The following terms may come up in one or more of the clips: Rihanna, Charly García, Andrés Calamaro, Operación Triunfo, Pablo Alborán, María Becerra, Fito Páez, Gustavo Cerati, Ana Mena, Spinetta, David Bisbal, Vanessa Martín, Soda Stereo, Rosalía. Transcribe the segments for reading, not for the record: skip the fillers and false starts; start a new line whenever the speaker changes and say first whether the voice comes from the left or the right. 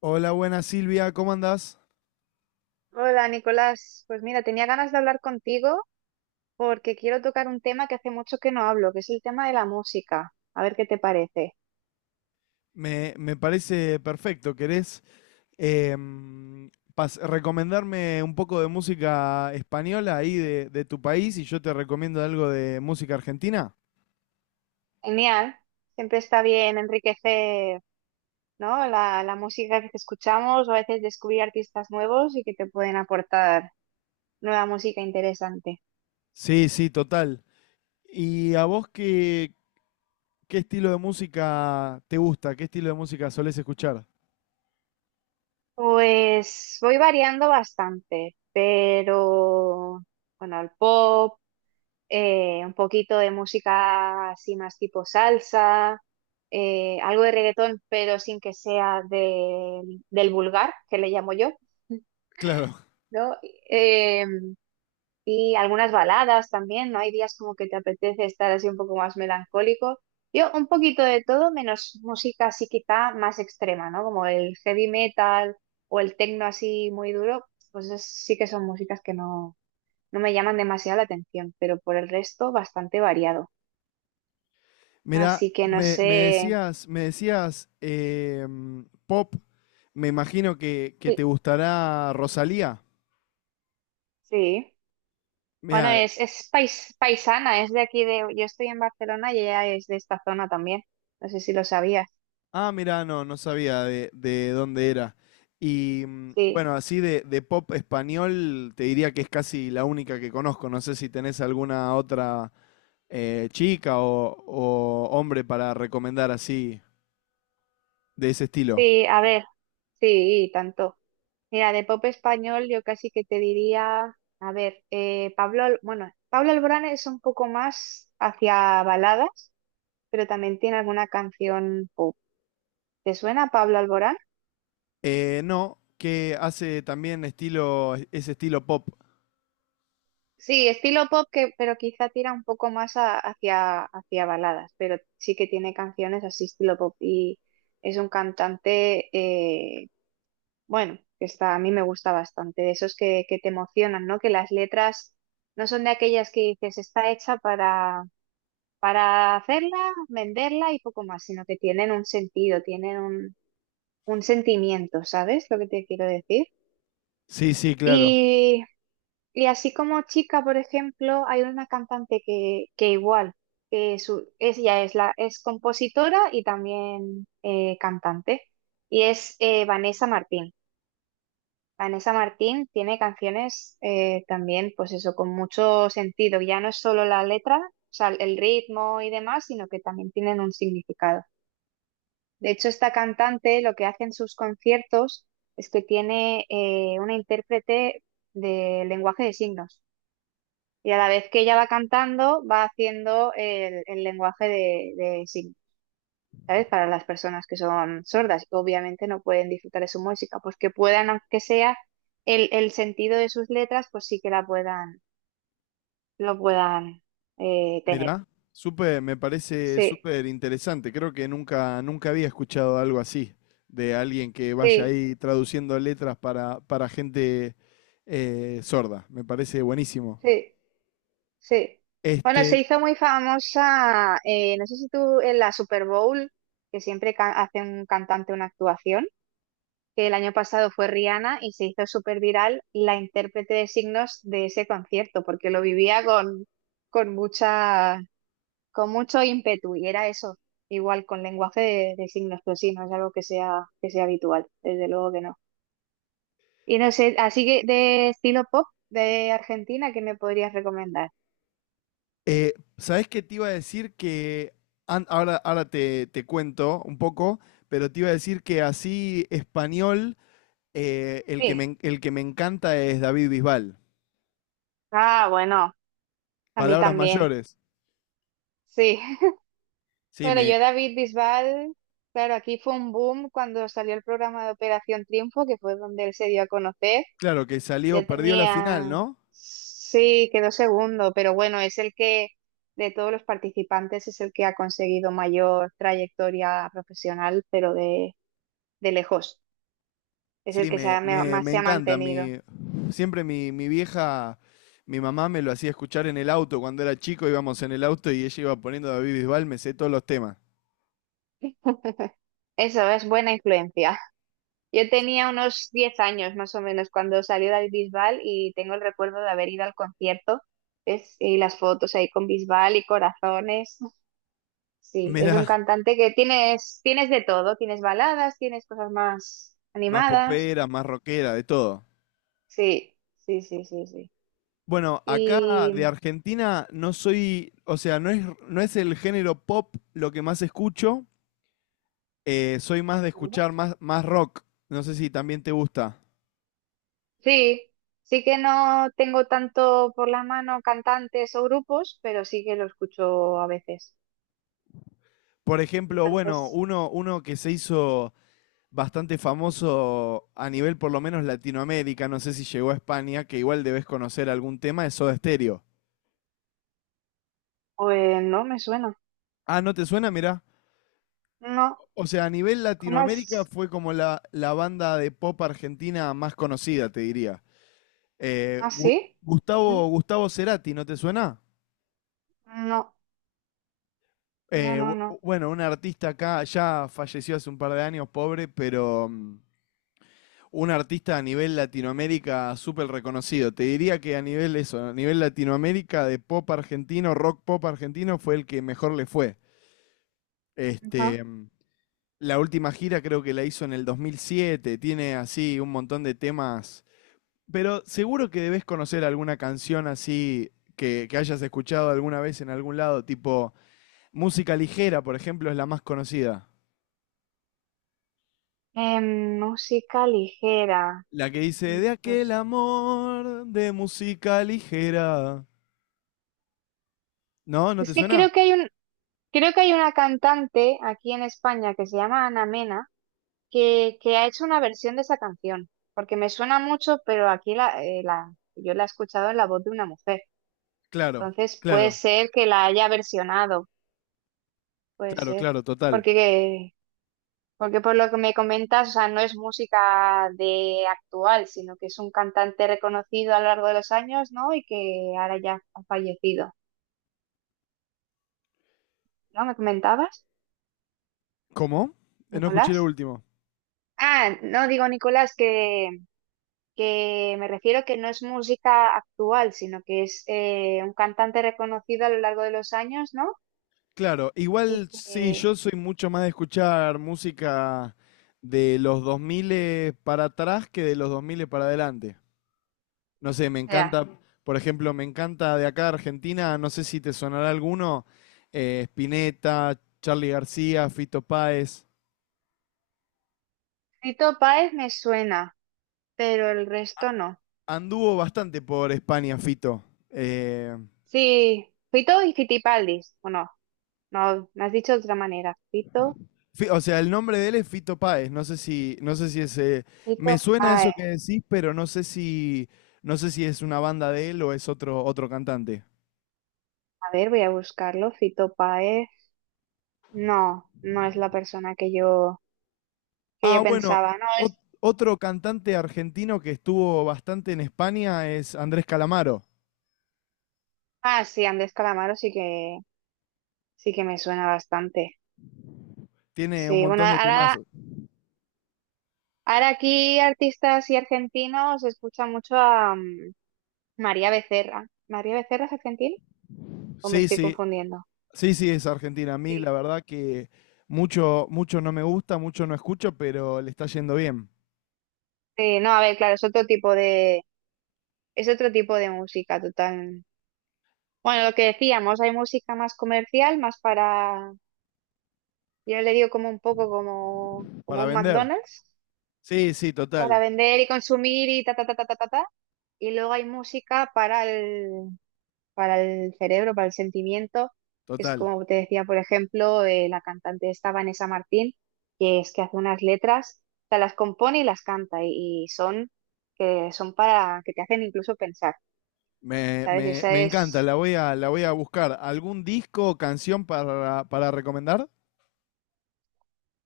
left: Hola, buenas Silvia, ¿cómo andás?
right: Hola Nicolás, pues mira, tenía ganas de hablar contigo porque quiero tocar un tema que hace mucho que no hablo, que es el tema de la música. A ver qué te parece.
left: Me parece perfecto. ¿Querés em, recomendarme un poco de música española ahí de tu país y yo te recomiendo algo de música argentina?
right: Genial, siempre está bien enriquecer, ¿no? La música que escuchamos o a veces descubrir artistas nuevos y que te pueden aportar nueva música interesante.
left: Sí, sí, total. ¿Y a vos qué estilo de música te gusta? ¿Qué estilo de música solés escuchar?
right: Pues voy variando bastante, pero bueno, al pop. Un poquito de música así más tipo salsa, algo de reggaetón, pero sin que sea del vulgar, que le llamo yo,
left: Claro.
right: ¿no? Eh, y algunas baladas también, ¿no? Hay días como que te apetece estar así un poco más melancólico. Yo un poquito de todo, menos música así quizá más extrema, ¿no? Como el heavy metal o el techno así muy duro, pues sí que son músicas que no, no me llaman demasiado la atención, pero por el resto bastante variado.
left: Mirá,
right: Así que no sé.
left: me decías pop, me imagino que te
right: Sí.
left: gustará Rosalía.
right: Sí. Bueno,
left: Mira,
right: es paisana, es de aquí de. Yo estoy en Barcelona y ella es de esta zona también. No sé si lo sabías.
left: ah, mirá, no, no sabía de dónde era. Y
right: Sí,
left: bueno, así de pop español, te diría que es casi la única que conozco. No sé si tenés alguna otra chica o hombre para recomendar así, de ese estilo.
right: sí, a ver. Sí, tanto. Mira, de pop español yo casi que te diría. A ver, Pablo. Bueno, Pablo Alborán es un poco más hacia baladas, pero también tiene alguna canción pop. ¿Te suena Pablo Alborán?
left: No, que hace también estilo, ese estilo pop.
right: Sí, estilo pop, pero quizá tira un poco más hacia baladas, pero sí que tiene canciones así estilo pop y es un cantante, bueno, que está, a mí me gusta bastante, de esos que te emocionan, ¿no? Que las letras no son de aquellas que dices, está hecha para hacerla, venderla y poco más, sino que tienen un sentido, tienen un sentimiento, ¿sabes lo que te quiero decir?
left: Sí, sí, claro.
right: Y así como chica, por ejemplo, hay una cantante que igual, ella es compositora y también cantante, y es Vanessa Martín. Vanessa Martín tiene canciones también, pues eso, con mucho sentido. Ya no es solo la letra, o sea, el ritmo y demás, sino que también tienen un significado. De hecho, esta cantante lo que hace en sus conciertos es que tiene una intérprete de lenguaje de signos. Y a la vez que ella va cantando, va haciendo el lenguaje de signos, ¿sabes? Para las personas que son sordas, que obviamente no pueden disfrutar de su música, pues que puedan, aunque sea el sentido de sus letras, pues sí que lo puedan tener.
left: Mirá, súper, me parece
right: Sí,
left: súper interesante. Creo que nunca había escuchado algo así, de alguien que vaya
right: sí,
left: ahí traduciendo letras para gente sorda. Me parece buenísimo.
right: sí, sí. Bueno, se
left: Este,
right: hizo muy famosa, no sé si tú en la Super Bowl, que siempre hace un cantante una actuación. Que el año pasado fue Rihanna y se hizo súper viral la intérprete de signos de ese concierto, porque lo vivía con mucha, con mucho ímpetu y era eso, igual con lenguaje de signos, pero sí, no es algo que sea habitual, desde luego que no. Y no sé, así que de estilo pop de Argentina, ¿qué me podrías recomendar?
left: ¿sabés qué te iba a decir? Que ahora te cuento un poco, pero te iba a decir que así español, el que
right: Sí.
left: el que me encanta es David Bisbal.
right: Ah, bueno, a mí
left: Palabras
right: también.
left: mayores.
right: Sí.
left: Sí,
right: Bueno,
left: me,
right: yo David Bisbal, claro, aquí fue un boom cuando salió el programa de Operación Triunfo, que fue donde él se dio a conocer.
left: claro que salió,
right: Ya
left: perdió la final,
right: tenía,
left: ¿no?
right: sí, quedó segundo, pero bueno, es el que de todos los participantes es el que ha conseguido mayor trayectoria profesional, pero de lejos. Es el
left: Sí,
right: que
left: me, me,
right: más
left: me
right: se ha
left: encanta.
right: mantenido.
left: Mi, siempre mi vieja, mi mamá me lo hacía escuchar en el auto. Cuando era chico íbamos en el auto y ella iba poniendo David Bisbal, me sé todos los temas.
right: Eso es buena influencia. Yo tenía unos 10 años más o menos cuando salió David Bisbal y tengo el recuerdo de haber ido al concierto y las fotos ahí con Bisbal y corazones. Sí, es un
left: Mirá,
right: cantante que tienes de todo, tienes baladas, tienes cosas más
left: más
right: animadas.
left: popera, más rockera, de todo.
right: Sí, sí, sí, sí, sí.
left: Bueno, acá de
right: Y
left: Argentina no soy, o sea, no es el género pop lo que más escucho. Eh, soy más de
right: ¿vale?
left: escuchar más rock. No sé si también te gusta.
right: Sí, sí que no tengo tanto por la mano cantantes o grupos, pero sí que lo escucho a veces.
left: Por ejemplo, bueno,
right: Entonces,
left: uno que se hizo bastante famoso a nivel por lo menos Latinoamérica, no sé si llegó a España, que igual debes conocer algún tema, es Soda Stereo.
right: pues no me suena.
left: Ah, ¿no te suena? Mirá.
right: No,
left: O sea, a nivel
right: ¿cómo
left: Latinoamérica
right: es?
left: fue como la banda de pop argentina más conocida, te diría. Eh,
right: ¿Ah,
left: Gu-
right: sí? ¿Mm?
left: Gustavo Cerati, ¿no te suena?
right: No, no, no, no.
left: Bueno, un artista acá ya falleció hace un par de años, pobre, pero un artista a nivel Latinoamérica súper reconocido. Te diría que a nivel eso, a nivel Latinoamérica de pop argentino, rock pop argentino, fue el que mejor le fue.
right: Ajá.
left: Este, mm, la última gira creo que la hizo en el 2007, tiene así un montón de temas, pero seguro que debes conocer alguna canción así que hayas escuchado alguna vez en algún lado, tipo música ligera, por ejemplo, es la más conocida.
right: Música ligera.
left: La que dice,
right: Mm,
left: de aquel
right: pues,
left: amor de música ligera. ¿No? ¿No
right: es
left: te
right: que
left: suena?
right: creo que hay una cantante aquí en España que se llama Ana Mena que ha hecho una versión de esa canción, porque me suena mucho, pero aquí yo la he escuchado en la voz de una mujer.
left: Claro,
right: Entonces puede
left: claro,
right: ser que la haya versionado, puede ser,
left: claro, total.
right: porque Porque por lo que me comentas, o sea, no es música de actual, sino que es un cantante reconocido a lo largo de los años, ¿no? Y que ahora ya ha fallecido, ¿no? ¿Me comentabas,
left: ¿Cómo? No escuché lo
right: Nicolás?
left: último.
right: Ah, no digo Nicolás, que me refiero que no es música actual, sino que es un cantante reconocido a lo largo de los años, ¿no?
left: Claro,
right: Y
left: igual sí,
right: que,
left: yo soy mucho más de escuchar música de los 2000 para atrás que de los 2000 para adelante. No sé, me
right: ya,
left: encanta, por ejemplo, me encanta de acá de Argentina, no sé si te sonará alguno, Spinetta, Charly García, Fito Páez.
right: Fito Páez me suena, pero el resto no.
left: Anduvo bastante por España, Fito. Eh,
right: Sí, Fito y Fitipaldis, ¿o no? No, me has dicho de otra manera. Fito,
left: O sea, el nombre de él es Fito Páez. No sé no sé si es. Eh,
right: Fito
left: me suena eso
right: Páez.
left: que decís, pero no sé no sé si es una banda de él o es otro, otro cantante.
right: A ver, voy a buscarlo. Fito Páez. No, no es la persona que yo
left: Ah, bueno,
right: pensaba. No, es.
left: otro cantante argentino que estuvo bastante en España es Andrés Calamaro.
right: Ah, sí, Andrés Calamaro sí que me suena bastante.
left: Tiene un
right: Sí, bueno,
left: montón de
right: ahora,
left: temazos.
right: ahora aquí artistas y argentinos escucha mucho a María Becerra. ¿María Becerra es argentina? ¿O me
left: Sí,
right: estoy
left: sí,
right: confundiendo?
left: sí, es Argentina. A mí, la
right: Sí,
left: verdad que mucho no me gusta, mucho no escucho, pero le está yendo bien
right: sí, no, a ver, claro, es otro tipo de música total. Bueno, lo que decíamos, hay música más comercial, más para, yo le digo como un poco como,
left: para
right: como un
left: vender.
right: McDonald's,
left: Sí, sí,
right: para vender y consumir y ta, ta, ta, ta, ta, ta, ta. Y luego hay música para el cerebro, para el sentimiento, que es
left: total.
right: como te decía, por ejemplo, la cantante esta Vanessa Martín, que es que hace unas letras, o sea, las compone y las canta y son, que son para, que te hacen incluso pensar,
left: Me,
right: ¿sabes? Y
left: me,
right: esa
left: me encanta,
right: es...
left: la voy a buscar. ¿Algún disco o canción para recomendar?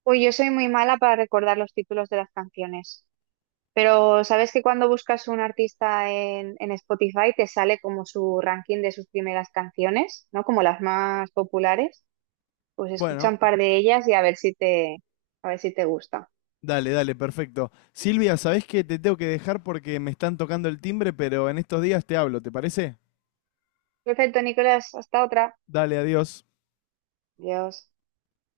right: Uy, yo soy muy mala para recordar los títulos de las canciones. Pero sabes que cuando buscas un artista en Spotify te sale como su ranking de sus primeras canciones, ¿no? Como las más populares. Pues escucha
left: Bueno,
right: un par de ellas y a ver a ver si te gusta.
left: dale, dale, perfecto. Silvia, ¿sabés que te tengo que dejar porque me están tocando el timbre, pero en estos días te hablo, ¿te parece?
right: Perfecto, Nicolás, hasta otra.
left: Dale, adiós.
right: Adiós.